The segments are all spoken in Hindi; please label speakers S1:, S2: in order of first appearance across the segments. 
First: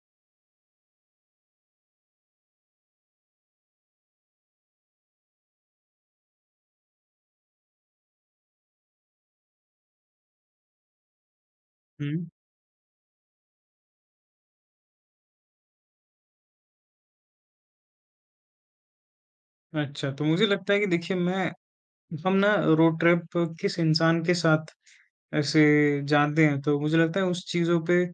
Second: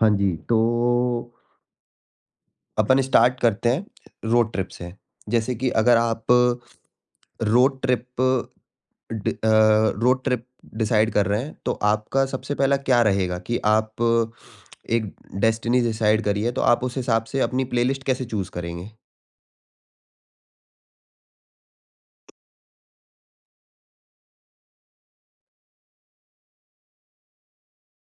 S1: हाँ जी, तो अपन स्टार्ट करते हैं रोड ट्रिप से। जैसे कि अगर आप रोड ट्रिप डि अ, रोड ट्रिप डिसाइड कर रहे हैं, तो आपका
S2: हुँ।
S1: सबसे पहला क्या रहेगा कि आप एक डेस्टिनी डिसाइड करी है, तो आप उस हिसाब से अपनी प्लेलिस्ट कैसे चूज़ करेंगे?
S2: अच्छा, तो मुझे लगता है कि देखिए मैं हम ना रोड ट्रिप किस इंसान के साथ ऐसे जाते हैं, तो मुझे लगता है उस चीज़ों पे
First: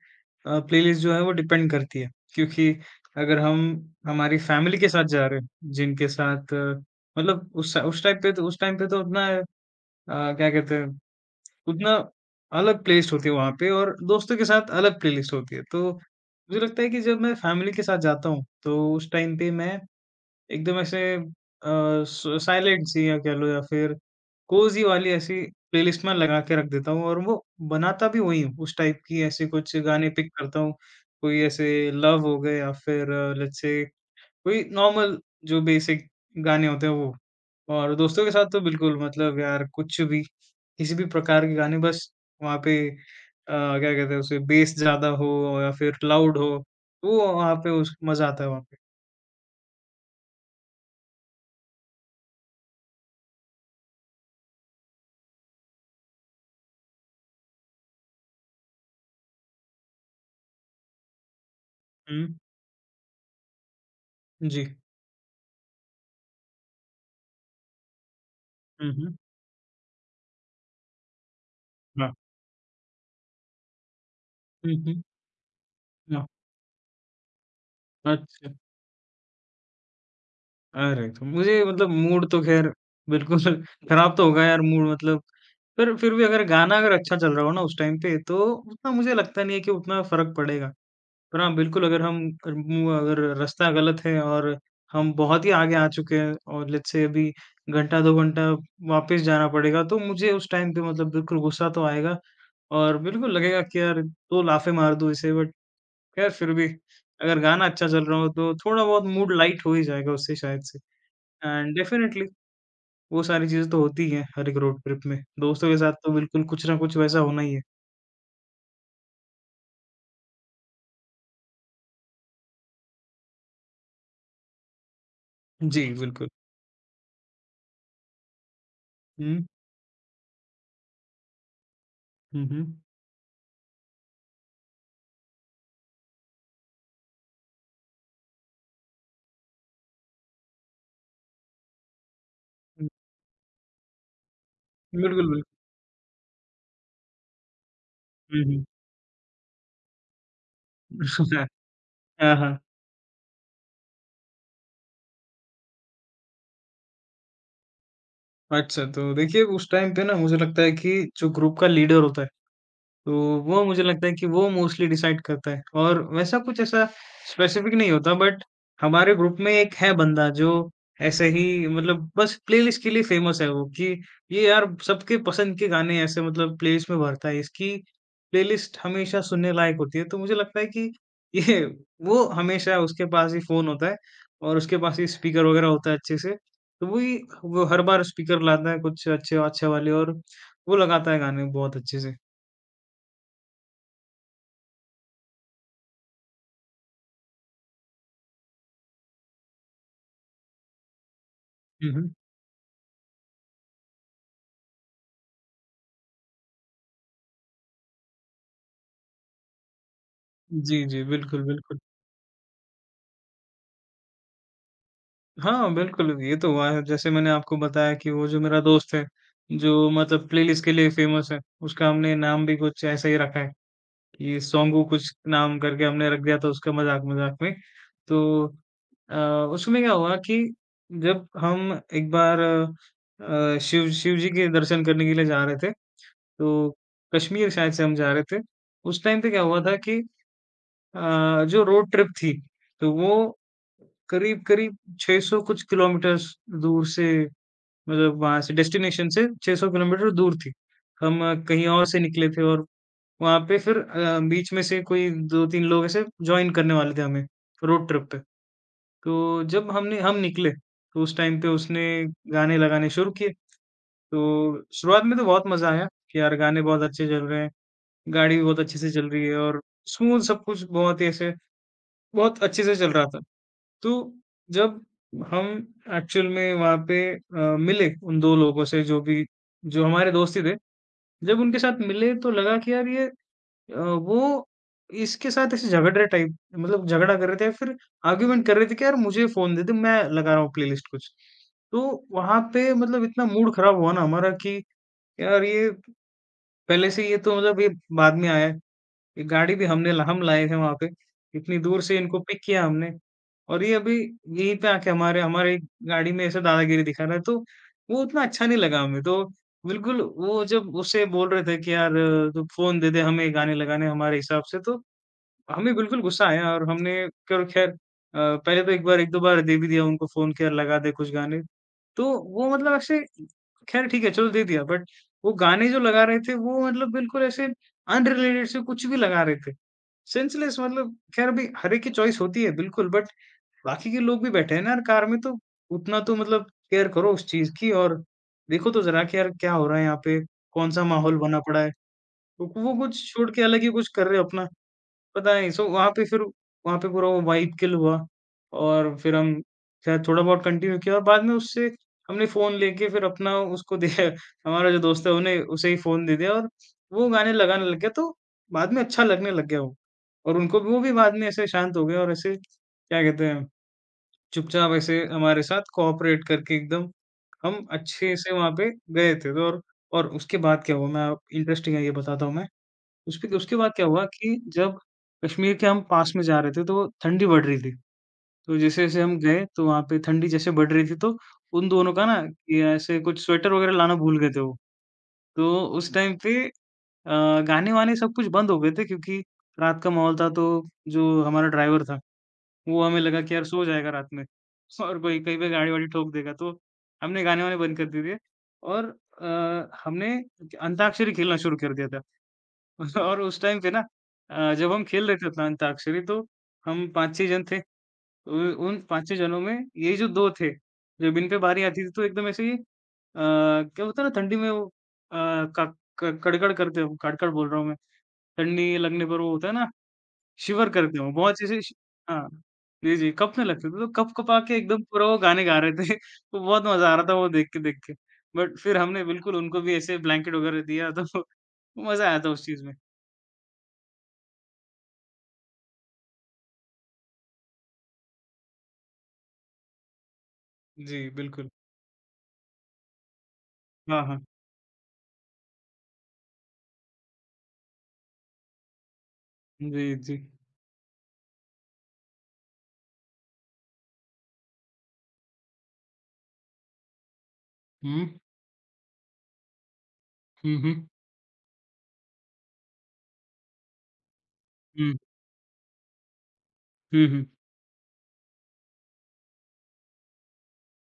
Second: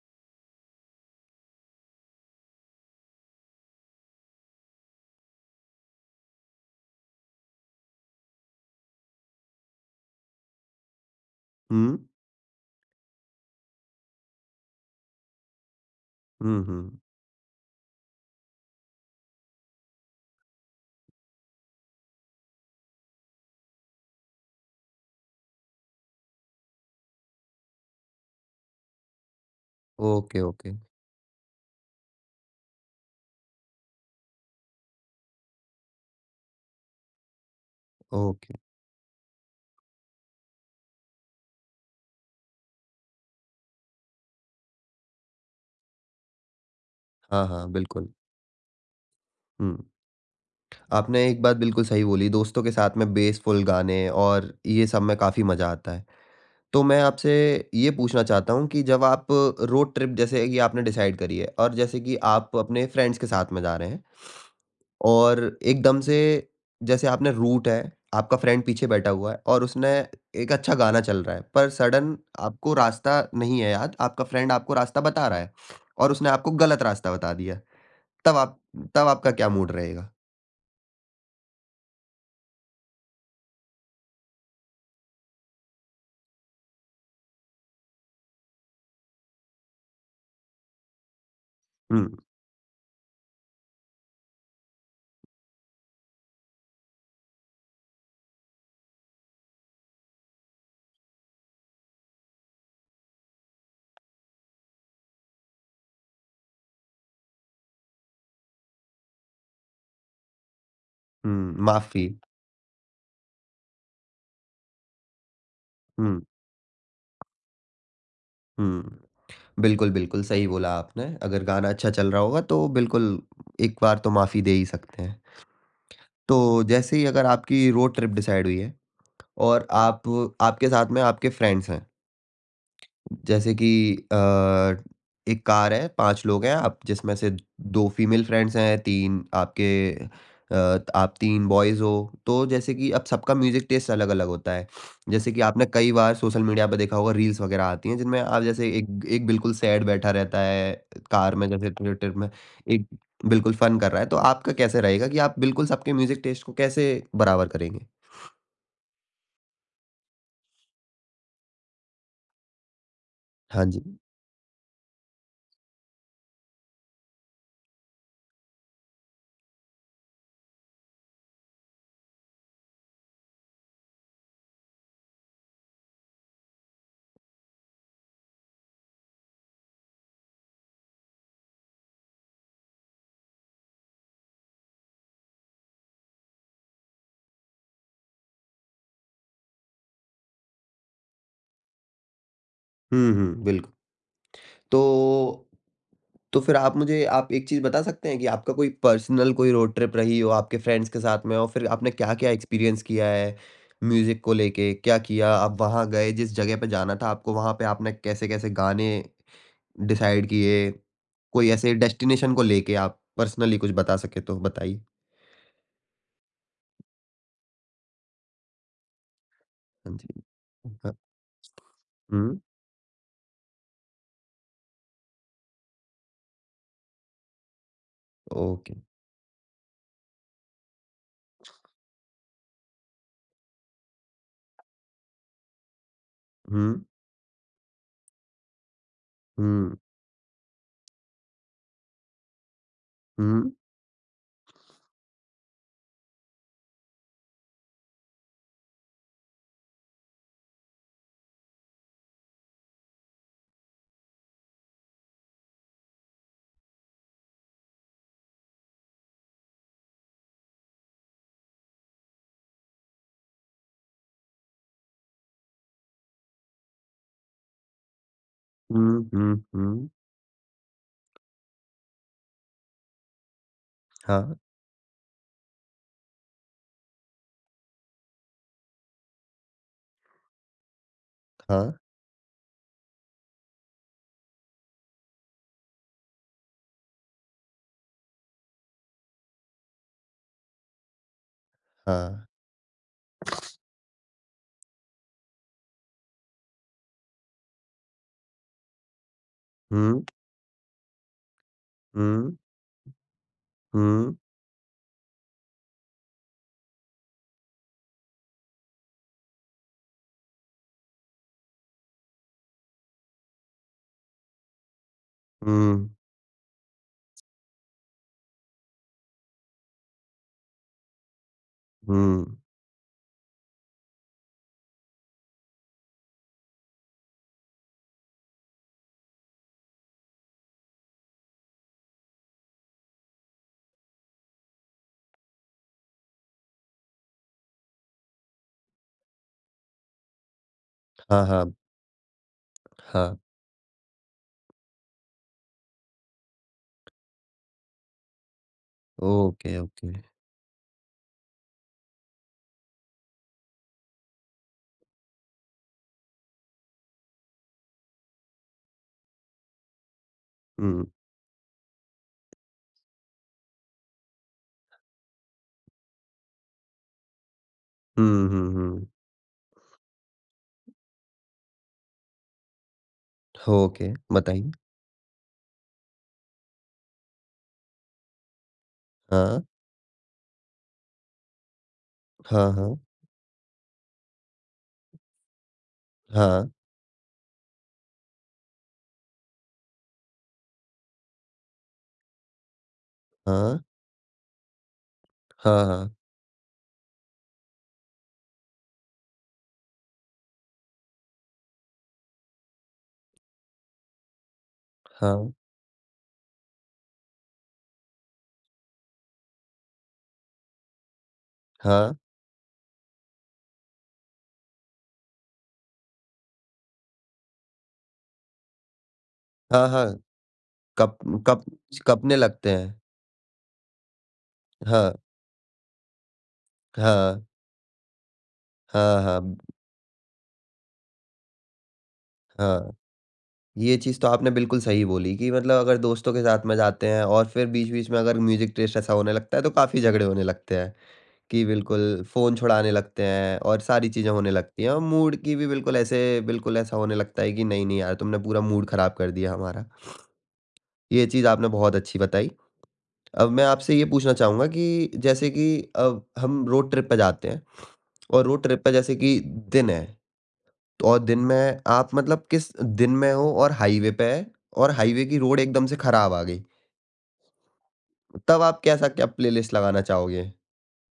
S2: प्लेलिस्ट जो है वो डिपेंड करती है। क्योंकि अगर हम हमारी फैमिली के साथ जा रहे हैं, जिनके साथ मतलब उस टाइम पे तो उतना क्या कहते हैं, उतना
S1: हुँ।
S2: अलग प्लेलिस्ट होती है वहाँ पे और दोस्तों के साथ अलग प्लेलिस्ट होती है। तो मुझे
S1: हुँ,
S2: लगता है
S1: हुँ।
S2: कि जब मैं फैमिली के साथ जाता हूँ, तो उस टाइम पे मैं एकदम ऐसे स साइलेंट सी या कह लो या फिर कोज़ी वाली ऐसी प्लेलिस्ट में लगा के रख देता हूँ और वो बनाता भी वही हूँ, उस टाइप की ऐसे कुछ गाने पिक
S1: ओके,
S2: करता
S1: ओके,
S2: हूँ। कोई ऐसे लव हो गए या फिर लेट्स से कोई नॉर्मल जो बेसिक गाने होते हैं वो। और दोस्तों के साथ
S1: ओके।
S2: तो बिल्कुल मतलब यार कुछ भी, किसी भी प्रकार के गाने बस वहाँ पे क्या कहते हैं उसे बेस ज़्यादा हो या फिर लाउड हो, तो वो
S1: हाँ,
S2: वहाँ
S1: हाँ,
S2: पे उस
S1: बिल्कुल।
S2: मज़ा आता है वहाँ पे।
S1: हुँ, आपने एक बात बिल्कुल सही बोली, दोस्तों के साथ में बेसफुल गाने और ये सब में काफ़ी मज़ा आता है। तो मैं आपसे ये पूछना चाहता हूँ कि जब आप रोड ट्रिप जैसे कि आपने डिसाइड करी है और जैसे कि
S2: हुँ,
S1: आप अपने फ्रेंड्स के साथ में जा रहे हैं
S2: जी।
S1: और एकदम से जैसे आपने रूट है, आपका फ्रेंड पीछे
S2: हुँ,
S1: बैठा
S2: हुँ।
S1: हुआ है और उसने एक अच्छा गाना चल रहा है, पर
S2: हाँ।
S1: सडन आपको रास्ता नहीं है याद, आपका फ्रेंड
S2: हुँ,
S1: आपको रास्ता
S2: हुँ।
S1: बता रहा है और
S2: हाँ,
S1: उसने आपको गलत रास्ता बता दिया। तब
S2: अच्छा।
S1: आप तब आपका क्या मूड रहेगा?
S2: अरे! तो मुझे मतलब मूड तो ख़ैर बिल्कुल ख़राब तो होगा यार मूड मतलब, पर फिर भी अगर गाना अगर अच्छा चल रहा हो ना उस टाइम पे, तो उतना मुझे लगता नहीं है कि उतना फ़र्क पड़ेगा। पर हाँ, बिल्कुल
S1: हुँ,
S2: अगर रास्ता गलत है और हम बहुत ही आगे आ चुके हैं और लेट्स से अभी घंटा 2 घंटा वापस जाना पड़ेगा, तो मुझे उस टाइम पे मतलब बिल्कुल गुस्सा तो आएगा और बिल्कुल लगेगा कि यार 2 लाफ़ें मार दूँ इसे, बट खैर फिर भी अगर गाना अच्छा चल रहा हो तो थोड़ा बहुत मूड लाइट हो ही जाएगा उससे शायद से।
S1: हुँ,
S2: एंड
S1: माफ़ी।
S2: डेफ़िनेटली वो सारी चीज़ें तो होती हैं हर एक रोड ट्रिप में। दोस्तों के साथ तो
S1: हुँ,
S2: बिल्कुल कुछ ना कुछ वैसा होना ही है।
S1: हुँ। बिल्कुल, बिल्कुल, सही बोला आपने। अगर गाना अच्छा चल रहा होगा तो बिल्कुल एक बार तो माफ़ी दे ही सकते हैं।
S2: जी, बिल्कुल।
S1: तो जैसे ही अगर आपकी रोड ट्रिप डिसाइड हुई है
S2: हुँ,
S1: और आप आपके साथ में आपके फ्रेंड्स हैं।
S2: हुँ, हुँ।
S1: जैसे कि अ, एक कार है, 5 लोग हैं आप जिसमें से 2 फीमेल फ्रेंड्स हैं, 3 आपके अ, आप 3 बॉयज़ हो, तो जैसे
S2: हुँ,
S1: कि अब सबका म्यूज़िक टेस्ट अलग-अलग होता है।
S2: बिल्कुल,
S1: जैसे कि
S2: बिल्कुल।
S1: आपने कई बार सोशल मीडिया पे देखा होगा रील्स वगैरह आती हैं जिनमें आप
S2: हुँ, हुँ।
S1: जैसे एक एक बिल्कुल सैड बैठा रहता है कार में जैसे ट्रिप ट्रिप में,
S2: हाँ, हाँ।
S1: एक बिल्कुल फन कर रहा है, तो आपका कैसे रहेगा कि आप बिल्कुल सबके म्यूज़िक टेस्ट को कैसे बराबर करेंगे?
S2: अच्छा, तो देखिए उस टाइम पे ना मुझे लगता है कि जो ग्रुप का लीडर होता है, तो वो
S1: हाँ जी।
S2: मुझे लगता है कि वो मोस्टली डिसाइड करता है और वैसा कुछ ऐसा स्पेसिफिक नहीं होता, बट हमारे ग्रुप में एक है बंदा जो ऐसे ही मतलब बस प्लेलिस्ट के लिए फेमस है, वो कि ये यार सबके पसंद के गाने ऐसे मतलब प्लेलिस्ट में भरता है। इसकी प्लेलिस्ट हमेशा सुनने लायक होती है, तो मुझे लगता है कि ये वो हमेशा उसके पास ही फोन होता है और उसके पास ही स्पीकर वगैरह होता है अच्छे से। तो वही वो हर बार स्पीकर लाता है कुछ अच्छे अच्छे वाले और वो लगाता है गाने बहुत अच्छे से।
S1: हुँ, हुँ, बिल्कुल। तो तो फिर आप मुझे आप एक चीज़ बता सकते हैं कि आपका कोई पर्सनल कोई रोड ट्रिप रही हो आपके फ्रेंड्स के साथ में और फिर आपने
S2: हम्म।
S1: क्या-क्या एक्सपीरियंस किया है म्यूज़िक को लेके? क्या किया? आप वहाँ गए जिस जगह पे जाना था आपको वहाँ पे आपने कैसे-कैसे गाने डिसाइड किए?
S2: जी, जी। बिल्कुल,
S1: कोई ऐसे
S2: बिल्कुल।
S1: डेस्टिनेशन को लेके आप पर्सनली कुछ बता सकें तो बताइए?
S2: हाँ, बिल्कुल, ये तो हुआ है। जैसे मैंने आपको बताया कि वो जो मेरा दोस्त है, जो
S1: हाँ जी।
S2: मतलब प्लेलिस्ट के लिए
S1: हाँ।
S2: फ़ेमस है, उसका हमने
S1: हुँ,
S2: नाम भी कुछ ऐसा ही रखा है कि सोंगू कुछ नाम करके हमने रख दिया था उसका, मज़ाक-मज़ाक में। तो
S1: ओके।
S2: अ, उसमें क्या हुआ कि जब हम एक बार शिव शिव जी के दर्शन करने के लिए जा रहे थे,
S1: हुँ,
S2: तो कश्मीर शायद से हम जा रहे थे। उस टाइम पे क्या हुआ था
S1: हुँ,
S2: कि जो रोड ट्रिप थी, तो वो
S1: हुँ,
S2: करीब-करीब 600 कुछ किलोमीटर्स दूर से, मतलब वहाँ से डेस्टिनेशन से 600 किलोमीटर दूर थी। हम कहीं और से निकले थे और वहाँ पे फिर बीच में से कोई 2-3 लोग ऐसे जॉइन करने वाले थे हमें, रोड ट्रिप पे। तो जब हमने हम निकले, तो उस टाइम पे उसने गाने लगाने शुरू किए। तो शुरुआत में तो बहुत मज़ा आया कि यार गाने बहुत अच्छे चल रहे हैं, गाड़ी भी बहुत अच्छे
S1: हुँ,
S2: से चल रही
S1: हुँ,
S2: है और
S1: हुँ।
S2: स्मूथ सब कुछ बहुत ही ऐसे बहुत अच्छे से चल रहा था। तो
S1: हाँ,
S2: जब हम एक्चुअल में वहाँ पे मिले उन 2 लोगों से जो हमारे दोस्त ही थे, जब उनके
S1: हाँ,
S2: साथ मिले तो लगा कि यार ये वो इसके साथ ऐसे झगड़ रहे टाइप, मतलब झगड़ा कर रहे थे या फिर आर्ग्यूमेंट कर रहे थे कि यार मुझे फ़ोन दे दे, मैं लगा रहा हूँ प्लेलिस्ट कुछ। तो
S1: हाँ।
S2: वहाँ पे मतलब इतना मूड खराब हुआ ना हमारा कि यार ये पहले से, ये तो मतलब ये बाद में आया है। ये गाड़ी भी हमने ल
S1: हुँ,
S2: हम लाए थे वहाँ पे। इतनी दूर से इनको
S1: हुँ,
S2: पिक किया हमने और ये अभी
S1: हुँ।
S2: यहीं पे आके हमारे हमारे गाड़ी में ऐसे दादागिरी दिखा रहा है, तो वो उतना अच्छा नहीं लगा हमें। तो बिल्कुल वो जब उससे बोल रहे थे कि यार तू फ़ोन दे दे हमें गाने लगाने हमारे हिसाब से, तो हमें
S1: हुँ,
S2: बिल्कुल गुस्सा आया और हमने कर ख़ैर पहले तो एक बार 1-2 बार दे भी दिया उनको फ़ोन कि यार लगा दे कुछ गाने। तो
S1: हुँ।
S2: वो मतलब ऐसे, ख़ैर ठीक है चलो दे दिया, बट वो गाने जो लगा रहे थे वो मतलब बिल्कुल ऐसे अनरिलेटेड से कुछ भी लगा रहे थे। सेंसलेस, मतलब ख़ैर अभी हर एक की चॉइस होती है बिल्कुल, बट बाकी के लोग भी बैठे हैं ना यार कार में, तो उतना तो मतलब केयर करो उस चीज़ की और देखो तो ज़रा कि यार क्या हो रहा है यहाँ पे? कौन-सा माहौल
S1: हाँ,
S2: बना
S1: हाँ,
S2: पड़ा है? वो कुछ
S1: हाँ।
S2: छोड़ के अलग ही कुछ कर रहे हो अपना। पता नहीं, सो वहाँ पे फिर वहाँ पे पूरा वो वाइब किल हुआ और फिर हम
S1: ओके, ओके।
S2: शायद थोड़ा बहुत कंटिन्यू किया और बाद में उससे हमने फ़ोन लेके फिर अपना उसको दिया। हमारा जो दोस्त है उन्हें, उसे ही फ़ोन दे दिया और वो गाने लगाने लग गया, तो बाद में अच्छा लगने लग गया वो। और उनको भी, वो
S1: हुँ,
S2: भी बाद में ऐसे शांत हो गए और ऐसे क्या कहते हैं, चुपचाप ऐसे हमारे साथ कोऑपरेट करके एकदम हम अच्छे
S1: हुँ,
S2: से
S1: हुँ,
S2: वहाँ पे
S1: हुँ।
S2: गए थे। तो और उसके बाद क्या हुआ, मैं आप इंटरेस्टिंग है ये बताता हूँ मैं। उसपे उसके बाद क्या
S1: ओके,
S2: हुआ कि
S1: बताइए।
S2: जब कश्मीर के हम पास में जा रहे थे, तो ठंडी बढ़ रही थी। तो जैसे-जैसे हम
S1: हाँ,
S2: गए, तो वहाँ पे ठंडी जैसे बढ़ रही थी, तो उन दोनों का ना,
S1: हाँ,
S2: ये
S1: हाँ,
S2: ऐसे कुछ स्वेटर वगैरह लाना भूल गए थे वो। तो उस टाइम पे
S1: हाँ,
S2: गाने-वाने सब कुछ बंद हो गए थे क्योंकि रात का माहौल था, तो जो हमारा ड्राइवर था, वो हमें लगा कि यार
S1: हाँ,
S2: सो जाएगा रात में और कोई कहीं पे
S1: हाँ,
S2: गाड़ी-वाड़ी
S1: हाँ,
S2: ठोक देगा, तो हमने गाने-वाने बंद कर दिए थे और हमने अंताक्षरी खेलना शुरू कर दिया था। और उस टाइम पे ना जब हम खेल रहे थे
S1: हाँ,
S2: उतना अंताक्षरी, तो हम 5-6 जन थे। उ उन 5-6 जनों में ये जो 2 थे, जब इन पे बारी आती थी
S1: हाँ,
S2: तो एकदम ऐसे ही क्या होता है ना ठंडी में वो, क क कड़कड़ करते हो, काड़-काड़ बोल रहा हूँ मैं। ठंडी लगने पर वो होता है ना,
S1: हाँ, हाँ।
S2: शिवर करते
S1: कँप
S2: हो। बहुत
S1: कँप
S2: चीज़ें श
S1: कँपने
S2: हाँ।
S1: लगते हैं।
S2: जी, जी, कँपने लगते थे तो कँप-कँपा के एकदम
S1: हाँ,
S2: पूरा वो गाने गा रहे थे। तो बहुत मज़ा आ रहा था
S1: हाँ,
S2: वो देख के देख के। बट फिर
S1: हाँ,
S2: हमने बिल्कुल
S1: हाँ,
S2: उनको भी ऐसे ब्लैंकेट वगैरह दिया, तो मज़ा आया था उस चीज़ में।
S1: हाँ। ये चीज़ तो आपने बिल्कुल सही बोली कि मतलब अगर दोस्तों के साथ में जाते हैं और फिर बीच-बीच में अगर म्यूज़िक टेस्ट ऐसा होने लगता है, तो काफ़ी झगड़े होने लगते हैं।
S2: जी,
S1: कि
S2: बिल्कुल।
S1: बिल्कुल फ़ोन छुड़ाने लगते हैं और सारी
S2: हाँ,
S1: चीज़ें
S2: हाँ।
S1: होने लगती हैं और मूड की भी बिल्कुल ऐसे बिल्कुल ऐसा होने लगता है कि नहीं, नहीं यार तुमने पूरा मूड ख़राब कर दिया हमारा।
S2: जी, जी।
S1: ये चीज़ आपने बहुत अच्छी बताई। अब मैं आपसे ये पूछना चाहूँगा कि जैसे कि अब हम रोड ट्रिप पे जाते हैं
S2: हुँ,
S1: और रोड ट्रिप पे जैसे कि दिन है
S2: हुँ, हुँ।
S1: तो और दिन में आप मतलब किस दिन में हो और हाईवे पे है और
S2: हुँ,
S1: हाईवे की रोड एकदम से ख़राब आ गई,
S2: हुँ, हुँ।
S1: तब आप कैसा क्या प्लेलिस्ट लगाना चाहोगे?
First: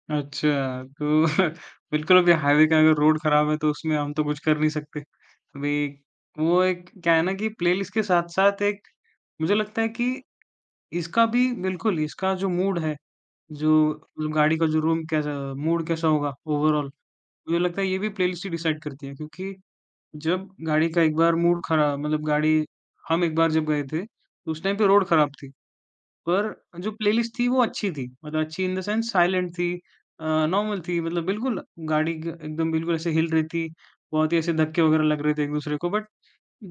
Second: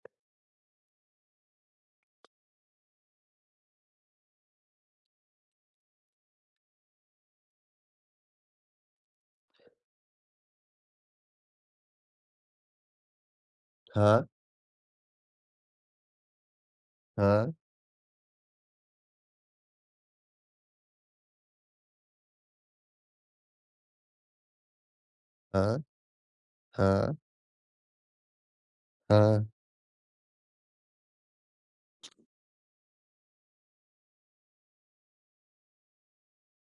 S2: अच्छा, तो बिल्कुल अभी हाईवे का अगर रोड खराब है तो उसमें हम तो कुछ कर नहीं सकते। अभी वो एक क्या है ना कि प्लेलिस्ट के साथ-साथ एक, मुझे लगता है कि इसका भी बिल्कुल, इसका जो मूड है, जो
S1: हाँ,
S2: मतलब गाड़ी का जो रूम कैसा, मूड कैसा होगा ओवरऑल,
S1: हाँ,
S2: मुझे लगता है ये भी प्लेलिस्ट ही डिसाइड करती है। क्योंकि जब गाड़ी का एक बार मूड खरा, मतलब गाड़ी, हम एक बार जब गए थे, तो उस टाइम पे रोड खराब थी।
S1: हाँ,
S2: पर जो
S1: हाँ,
S2: प्लेलिस्ट थी वो अच्छी थी, मतलब अच्छी इन द सेंस
S1: हाँ,
S2: साइलेंट थी, नॉर्मल थी, मतलब बिल्कुल गाड़ी ग एकदम बिल्कुल ऐसे हिल रही थी, बहुत ही ऐसे धक्के वगैरह लग रहे थे एक-दूसरे को, बट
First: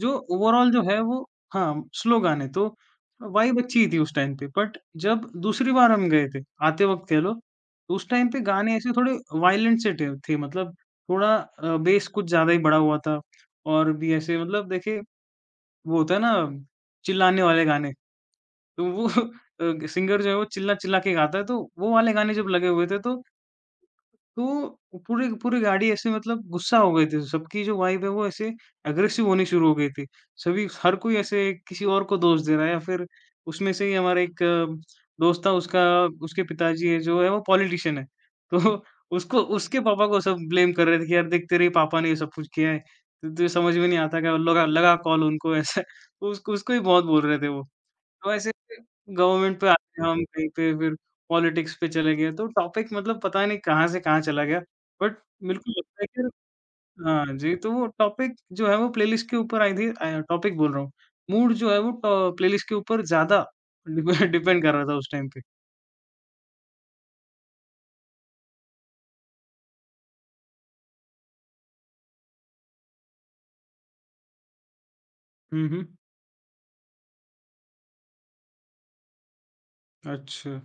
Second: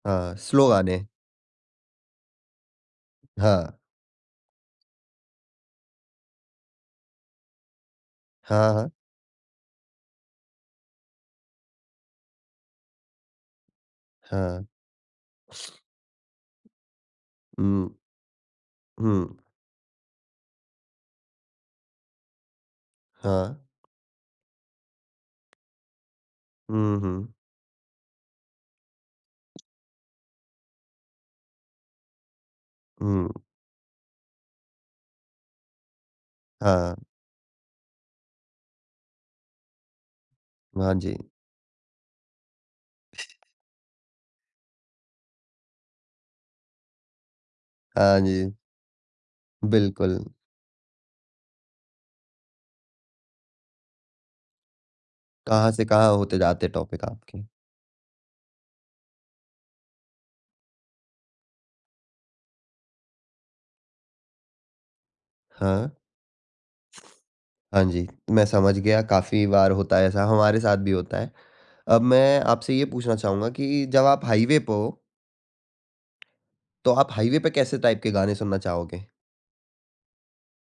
S2: जो
S1: हाँ, स्लो
S2: ओवरऑल जो है
S1: गाने।
S2: वो, हाँ, स्लो गाने, तो वाइब
S1: हाँ।
S2: अच्छी ही थी उस टाइम पे, बट जब दूसरी बार हम गए थे, आते वक़्त कह लो, तो उस टाइम पे
S1: हाँ,
S2: गाने
S1: हाँ,
S2: ऐसे थोड़े वायलेंट से थे मतलब, थोड़ा बेस कुछ ज़्यादा ही बढ़ा हुआ था और भी ऐसे,
S1: हाँ।
S2: मतलब देखिए, वो होता है ना चिल्लाने वाले
S1: हुँ,
S2: गाने, तो वो
S1: हुँ,
S2: सिंगर जो है वो चिल्ला-चिल्ला के गाता है, तो वो वाले गाने जब लगे हुए थे तो
S1: हाँ।
S2: तो पूरी पूरी गाड़ी ऐसे मतलब गुस्सा हो
S1: हुँ,
S2: गई थी,
S1: हुँ,
S2: सबकी जो वाइब है वो ऐसे एग्रेसिव होनी शुरू हो गई थी। सभी, हर कोई ऐसे किसी और को दोष दे रहा है या फिर
S1: हुँ,
S2: उसमें से ही हमारा एक दोस्त था, उसका उसके पिताजी
S1: हाँ,
S2: है, जो है वो पॉलिटिशियन है, तो उसको, उसके पापा को सब ब्लेम कर
S1: हाँ
S2: रहे थे कि
S1: जी,
S2: यार देख तेरे ही पापा ने ये सब कुछ किया है। तो समझ में नहीं आता क्या लगा लगा कॉल उनको ऐसे उसको उसको ही बहुत बोल रहे थे वो।
S1: हाँ
S2: तो ऐसे
S1: जी,
S2: गवर्नमेंट पे आ गए
S1: बिल्कुल।
S2: हम कहीं पे फिर पॉलिटिक्स पे चले गए तो टॉपिक मतलब पता नहीं कहाँ से कहाँ चला गया। बट
S1: कहाँ
S2: बिल्कुल
S1: से
S2: लगता है
S1: कहाँ होते
S2: कि
S1: जाते टॉपिक
S2: हाँ
S1: आपके।
S2: जी, तो वो टॉपिक जो है वो प्लेलिस्ट के ऊपर आई थी टॉपिक बोल रहा हूँ। मूड जो है वो ट प्लेलिस्ट के ऊपर ज़्यादा डिपे डिपेंड कर रहा था उस टाइम पे।
S1: हाँ, हाँ जी, मैं समझ गया काफ़ी बार होता है ऐसा, हमारे साथ भी होता है। अब मैं आपसे ये पूछना चाहूँगा कि जब आप हाईवे पे हो,
S2: हुँ, हुँ।
S1: तो आप हाईवे पे कैसे टाइप के गाने सुनना चाहोगे?
S2: अच्छा।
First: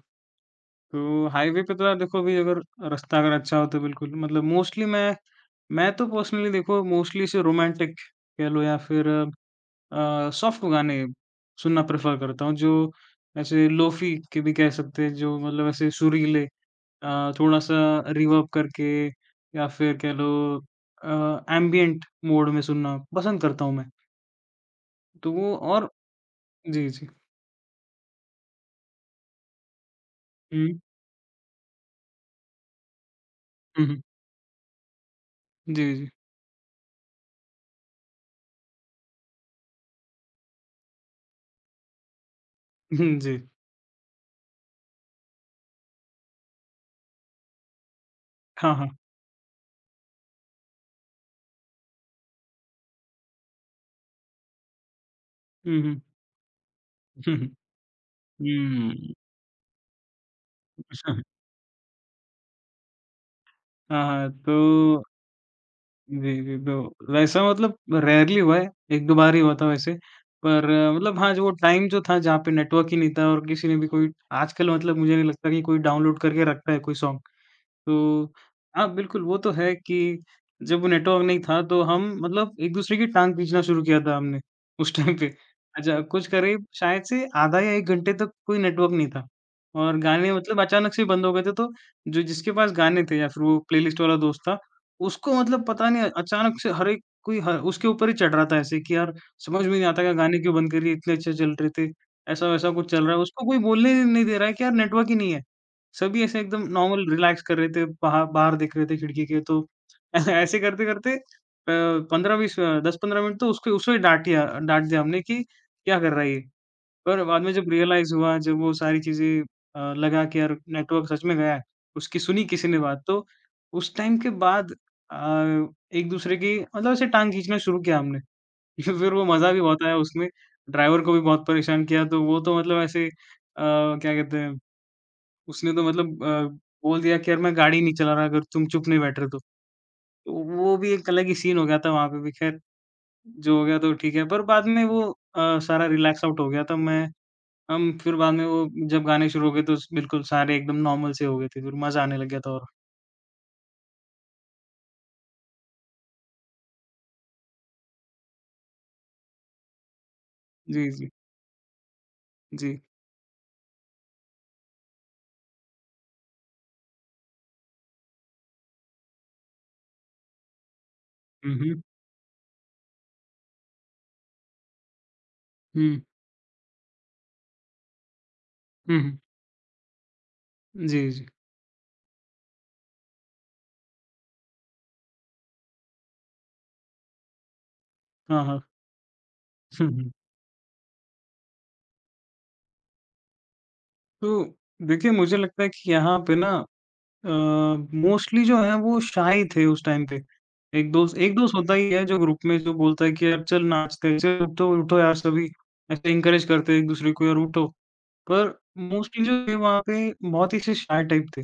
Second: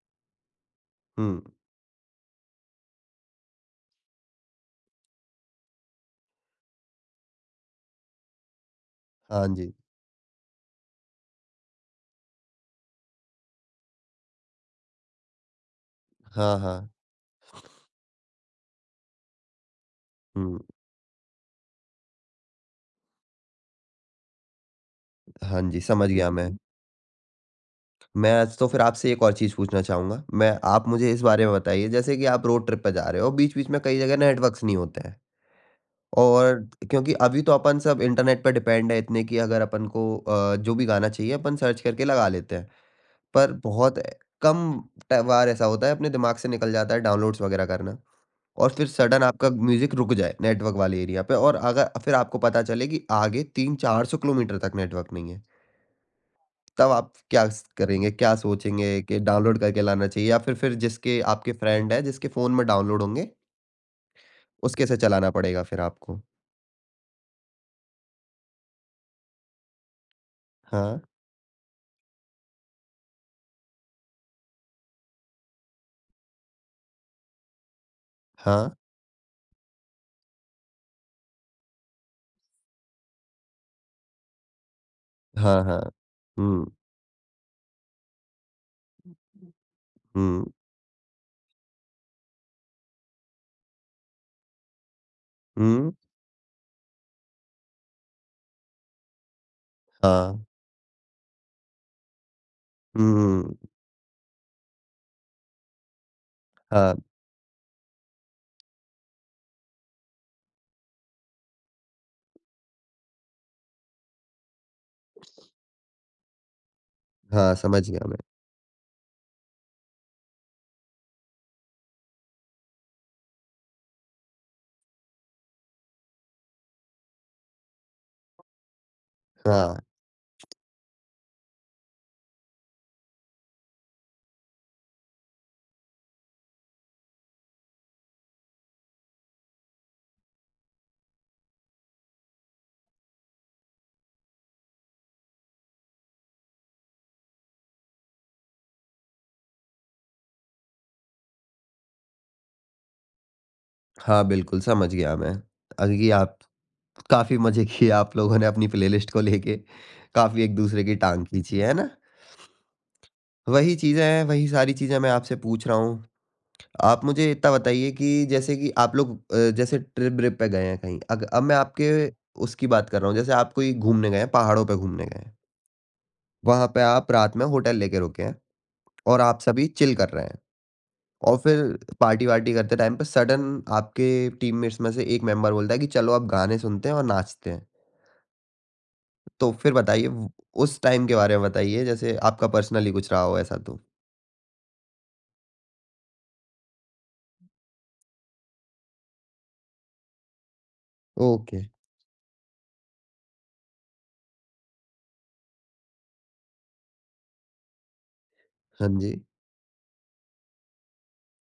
S2: तो
S1: हुँ,
S2: हाईवे पे तो देखो अभी अगर रास्ता अगर अच्छा हो तो बिल्कुल मतलब मोस्टली मैं तो पर्सनली देखो मोस्टली से रोमांटिक कह लो या फिर
S1: हाँ जी,
S2: सॉफ्ट गाने सुनना प्रेफर करता हूँ जो ऐसे लोफी के भी कह सकते हैं जो मतलब ऐसे सुरीले
S1: हाँ, हाँ।
S2: थोड़ा सा रिवर्ब करके या फिर कह लो
S1: हुँ,
S2: एम्बियंट मोड में सुनना पसंद करता हूँ मैं तो वो
S1: हाँ जी,
S2: और
S1: समझ गया मैं।
S2: जी जी।
S1: मैं आज तो फिर आपसे एक और चीज़ पूछना चाहूँगा। मैं
S2: हम्म
S1: आप मुझे इस बारे में बताइए जैसे कि आप रोड ट्रिप पे जा रहे हो, बीच-बीच में कई
S2: हम्म।
S1: जगह नेटवर्क्स नहीं होते हैं
S2: जी जी।
S1: और क्योंकि अभी तो अपन सब इंटरनेट पे डिपेंड है इतने कि अगर अपन को जो भी गाना चाहिए अपन सर्च करके लगा लेते हैं।
S2: जी।
S1: पर बहुत कम ट बार ऐसा होता है अपने दिमाग से निकल जाता है डाउनलोड्स वगैरह करना और
S2: हाँ हाँ।
S1: फिर सडन आपका म्यूज़िक रुक जाए नेटवर्क वाले एरिया पे और अगर फिर आपको पता चले कि आगे 3-400 किलोमीटर तक नेटवर्क नहीं है।
S2: हम्म।
S1: तब आप क्या
S2: हम्म,
S1: स करेंगे? क्या सोचेंगे
S2: हम्म।
S1: कि डाउनलोड करके लाना चाहिए या फिर जिसके
S2: हाँ,
S1: आपके फ्रेंड है, जिसके फ़ोन में डाउनलोड होंगे,
S2: हाँ,
S1: उसके से
S2: तो
S1: चलाना पड़ेगा फिर आपको?
S2: जी, जी, तो वैसा मतलब रेयरली हुआ है, 1-2 बार ही हुआ था वैसे। पर
S1: हाँ,
S2: मतलब हाँ, जो वो टाइम जो था जहाँ पे नेटवर्क ही नहीं था और किसी ने भी कोई आजकल मतलब मुझे नहीं लगता कि कोई डाउनलोड करके रखता है कोई सॉन्ग। तो
S1: हाँ,
S2: हाँ, बिल्कुल वो तो है कि जब वो नेटवर्क नहीं था तो हम मतलब एक-दूसरे की टाँग खींचना शुरू किया था हमने उस टाइम पे।
S1: हाँ, हाँ।
S2: अच्छा कुछ करीब
S1: हुँ,
S2: शायद से आधा या 1 घंटे तक कोई नेटवर्क नहीं था और गाने
S1: हुँ,
S2: मतलब अचानक से ही बंद हो गए थे तो जो जिसके पास गाने थे या फिर वो प्लेलिस्ट वाला दोस्त था, उसको मतलब पता
S1: हुँ,
S2: नहीं अचानक से हर एक कोई ह उसके ऊपर ही चढ़ रहा था ऐसे कि यार समझ में नहीं आता कि गाने
S1: हाँ,
S2: क्यों बंद कर दिए, इतने अच्छे चल रहे थे। ऐसा-वैसा कुछ चल रहा है,
S1: हुँ,
S2: उसको कोई बोलने नहीं दे रहा है कि यार नेटवर्क ही नहीं है। सभी ऐसे एकदम
S1: हाँ,
S2: नॉर्मल रिलैक्स कर रहे थे, बाहर बाहर देख रहे थे खिड़की के तो ऐसे करते-करते 15-20 10-15 मिनट तो उसको उसे डाँट दिया हमने कि क्या कर रहा है ये? पर बाद में
S1: हाँ,
S2: जब
S1: समझ गया
S2: रियलाइज़
S1: मैं।
S2: हुआ, जब वो सारी चीज़ें लगा कि यार नेटवर्क सच में गया है, उसकी सुनी किसी ने बात तो उस टाइम के बाद एक-दूसरे की मतलब ऐसे टाँग खींचना शुरू किया हमने। फिर वो मज़ा भी
S1: हाँ,
S2: बहुत आया उसमें, ड्राइवर को भी बहुत परेशान किया तो वो तो मतलब ऐसे क्या कहते हैं उसने तो मतलब बोल दिया कि यार मैं गाड़ी नहीं चला रहा अगर तुम चुप नहीं बैठ रहे तो। तो वो भी एक अलग ही सीन हो गया था वहाँ पे भी खैर, जो हो गया तो ठीक है, पर बाद में वो सारा रिलैक्स आउट हो गया था मैं हम फिर बाद में वो जब गाने शुरू हो गए तो बिल्कुल सारे एकदम नॉर्मल से हो गए थे, फिर मज़ा आने लग गया था और
S1: हाँ, बिल्कुल समझ गया मैं। ये आप काफ़ी मज़े किए आप लोगों ने अपनी प्लेलिस्ट को लेके, काफ़ी एक-दूसरे
S2: जी,
S1: की
S2: जी,
S1: टाँग खींची है ना?
S2: जी।
S1: वही चीज़ें हैं, वही सारी चीज़ें मैं आपसे पूछ रहा हूँ। आप मुझे इतना बताइए कि जैसे कि आप लोग जैसे ट्रिप-व्रिप पे गए हैं कहीं, अग अब
S2: हुँ,
S1: मैं
S2: हुँ।
S1: आपके उसकी बात कर रहा हूँ, जैसे आप कोई घूमने गए हैं, पहाड़ों पे घूमने गए हैं।
S2: हुँ,
S1: वहाँ पे आप रात में होटल लेके रुके हैं
S2: हुँ, हुँ।
S1: और आप सभी चिल कर रहे हैं
S2: जी, जी।
S1: और फिर पार्टी-वार्टी करते टाइम पे सडन आपके टीममेट्स में से एक मेंबर बोलता है कि चलो अब गाने सुनते हैं और नाचते हैं।
S2: हाँ, हाँ।
S1: तो फिर
S2: हुँ,
S1: बताइए
S2: हुँ।
S1: व उस टाइम के बारे में बताइए, जैसे आपका पर्सनली कुछ रहा हो ऐसा तो?
S2: तो देखिए मुझे लगता है कि यहाँ पे ना अ, मोस्टली जो है वो शाय थे उस टाइम पे। एक दोस्त
S1: ओके।
S2: होता ही है जो ग्रुप में जो बोलता है कि यार चल नाचते हैं, चल उठो उठो यार सभी ऐसे एनकरेज करते हैं एक-दूसरे को यार उठो। पर
S1: हाँ जी।
S2: मोस्टली जो थे वहाँ पे बहुत ही से शाय टाइप थे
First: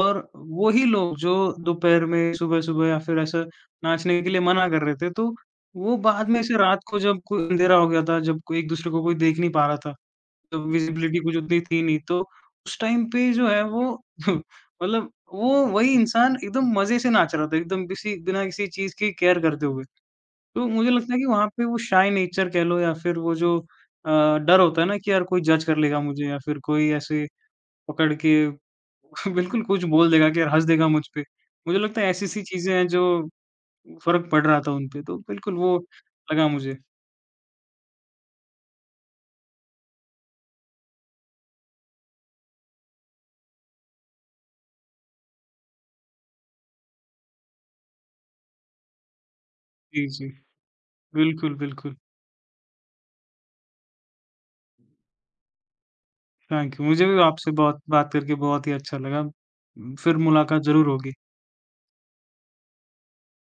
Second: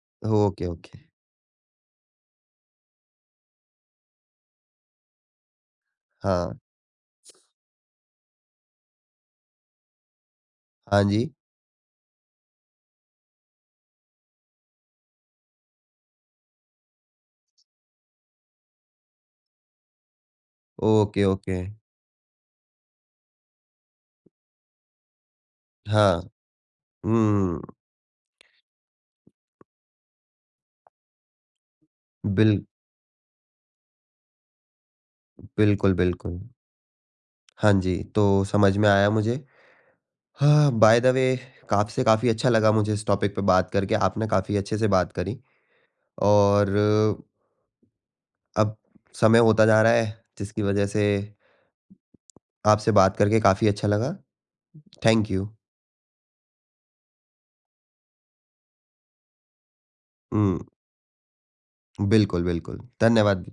S2: और
S1: ओके,
S2: वो ही
S1: ओके।
S2: लोग जो दोपहर में, सुबह-सुबह या फिर ऐसा नाचने के लिए मना कर रहे थे, तो वो बाद में
S1: हाँ।
S2: ऐसे रात को जब कोई अंधेरा हो गया था, जब कोई एक-दूसरे को कोई देख नहीं पा रहा था, तो
S1: हाँ
S2: विज़िबिलिटी
S1: जी।
S2: कुछ उतनी थी नहीं, तो उस टाइम पे जो है वो मतलब वो वही इंसान एकदम मज़े से नाच रहा था, एकदम किसी बिना किसी चीज़ की केयर करते हुए। तो मुझे लगता है
S1: ओके,
S2: कि वहाँ
S1: ओके।
S2: पे वो शाय नेचर कह लो या फिर वो जो डर होता है ना कि यार कोई जज कर लेगा
S1: हाँ।
S2: मुझे या फिर कोई ऐसे
S1: हुँ,
S2: पकड़ के बिल्कुल कुछ बोल देगा कि यार हँस देगा मुझ पे। मुझे लगता है ऐसी-सी
S1: बिल
S2: चीज़ें हैं जो फ़र्क पड़ रहा था उन पे, तो बिल्कुल वो
S1: बिल्कुल, बिल्कुल।
S2: लगा मुझे।
S1: हाँ जी, तो समझ में आया मुझे। हाँ, बाय द वे आपसे काफ़ी अच्छा लगा मुझे इस टॉपिक पे बात करके, आपने काफ़ी अच्छे से बात करी और अब समय होता जा रहा
S2: जी,
S1: है,
S2: जी।
S1: जिसकी वजह से
S2: बिल्कुल, बिल्कुल।
S1: आपसे बात करके काफ़ी अच्छा लगा। Thank you.
S2: Thank you. मुझे भी आपसे बहुत बात करके बहुत ही अच्छा लगा। फिर
S1: हुँ,
S2: मुलाकात ज़रूर होगी।
S1: बिल्कुल, बिल्कुल। धन्यवाद।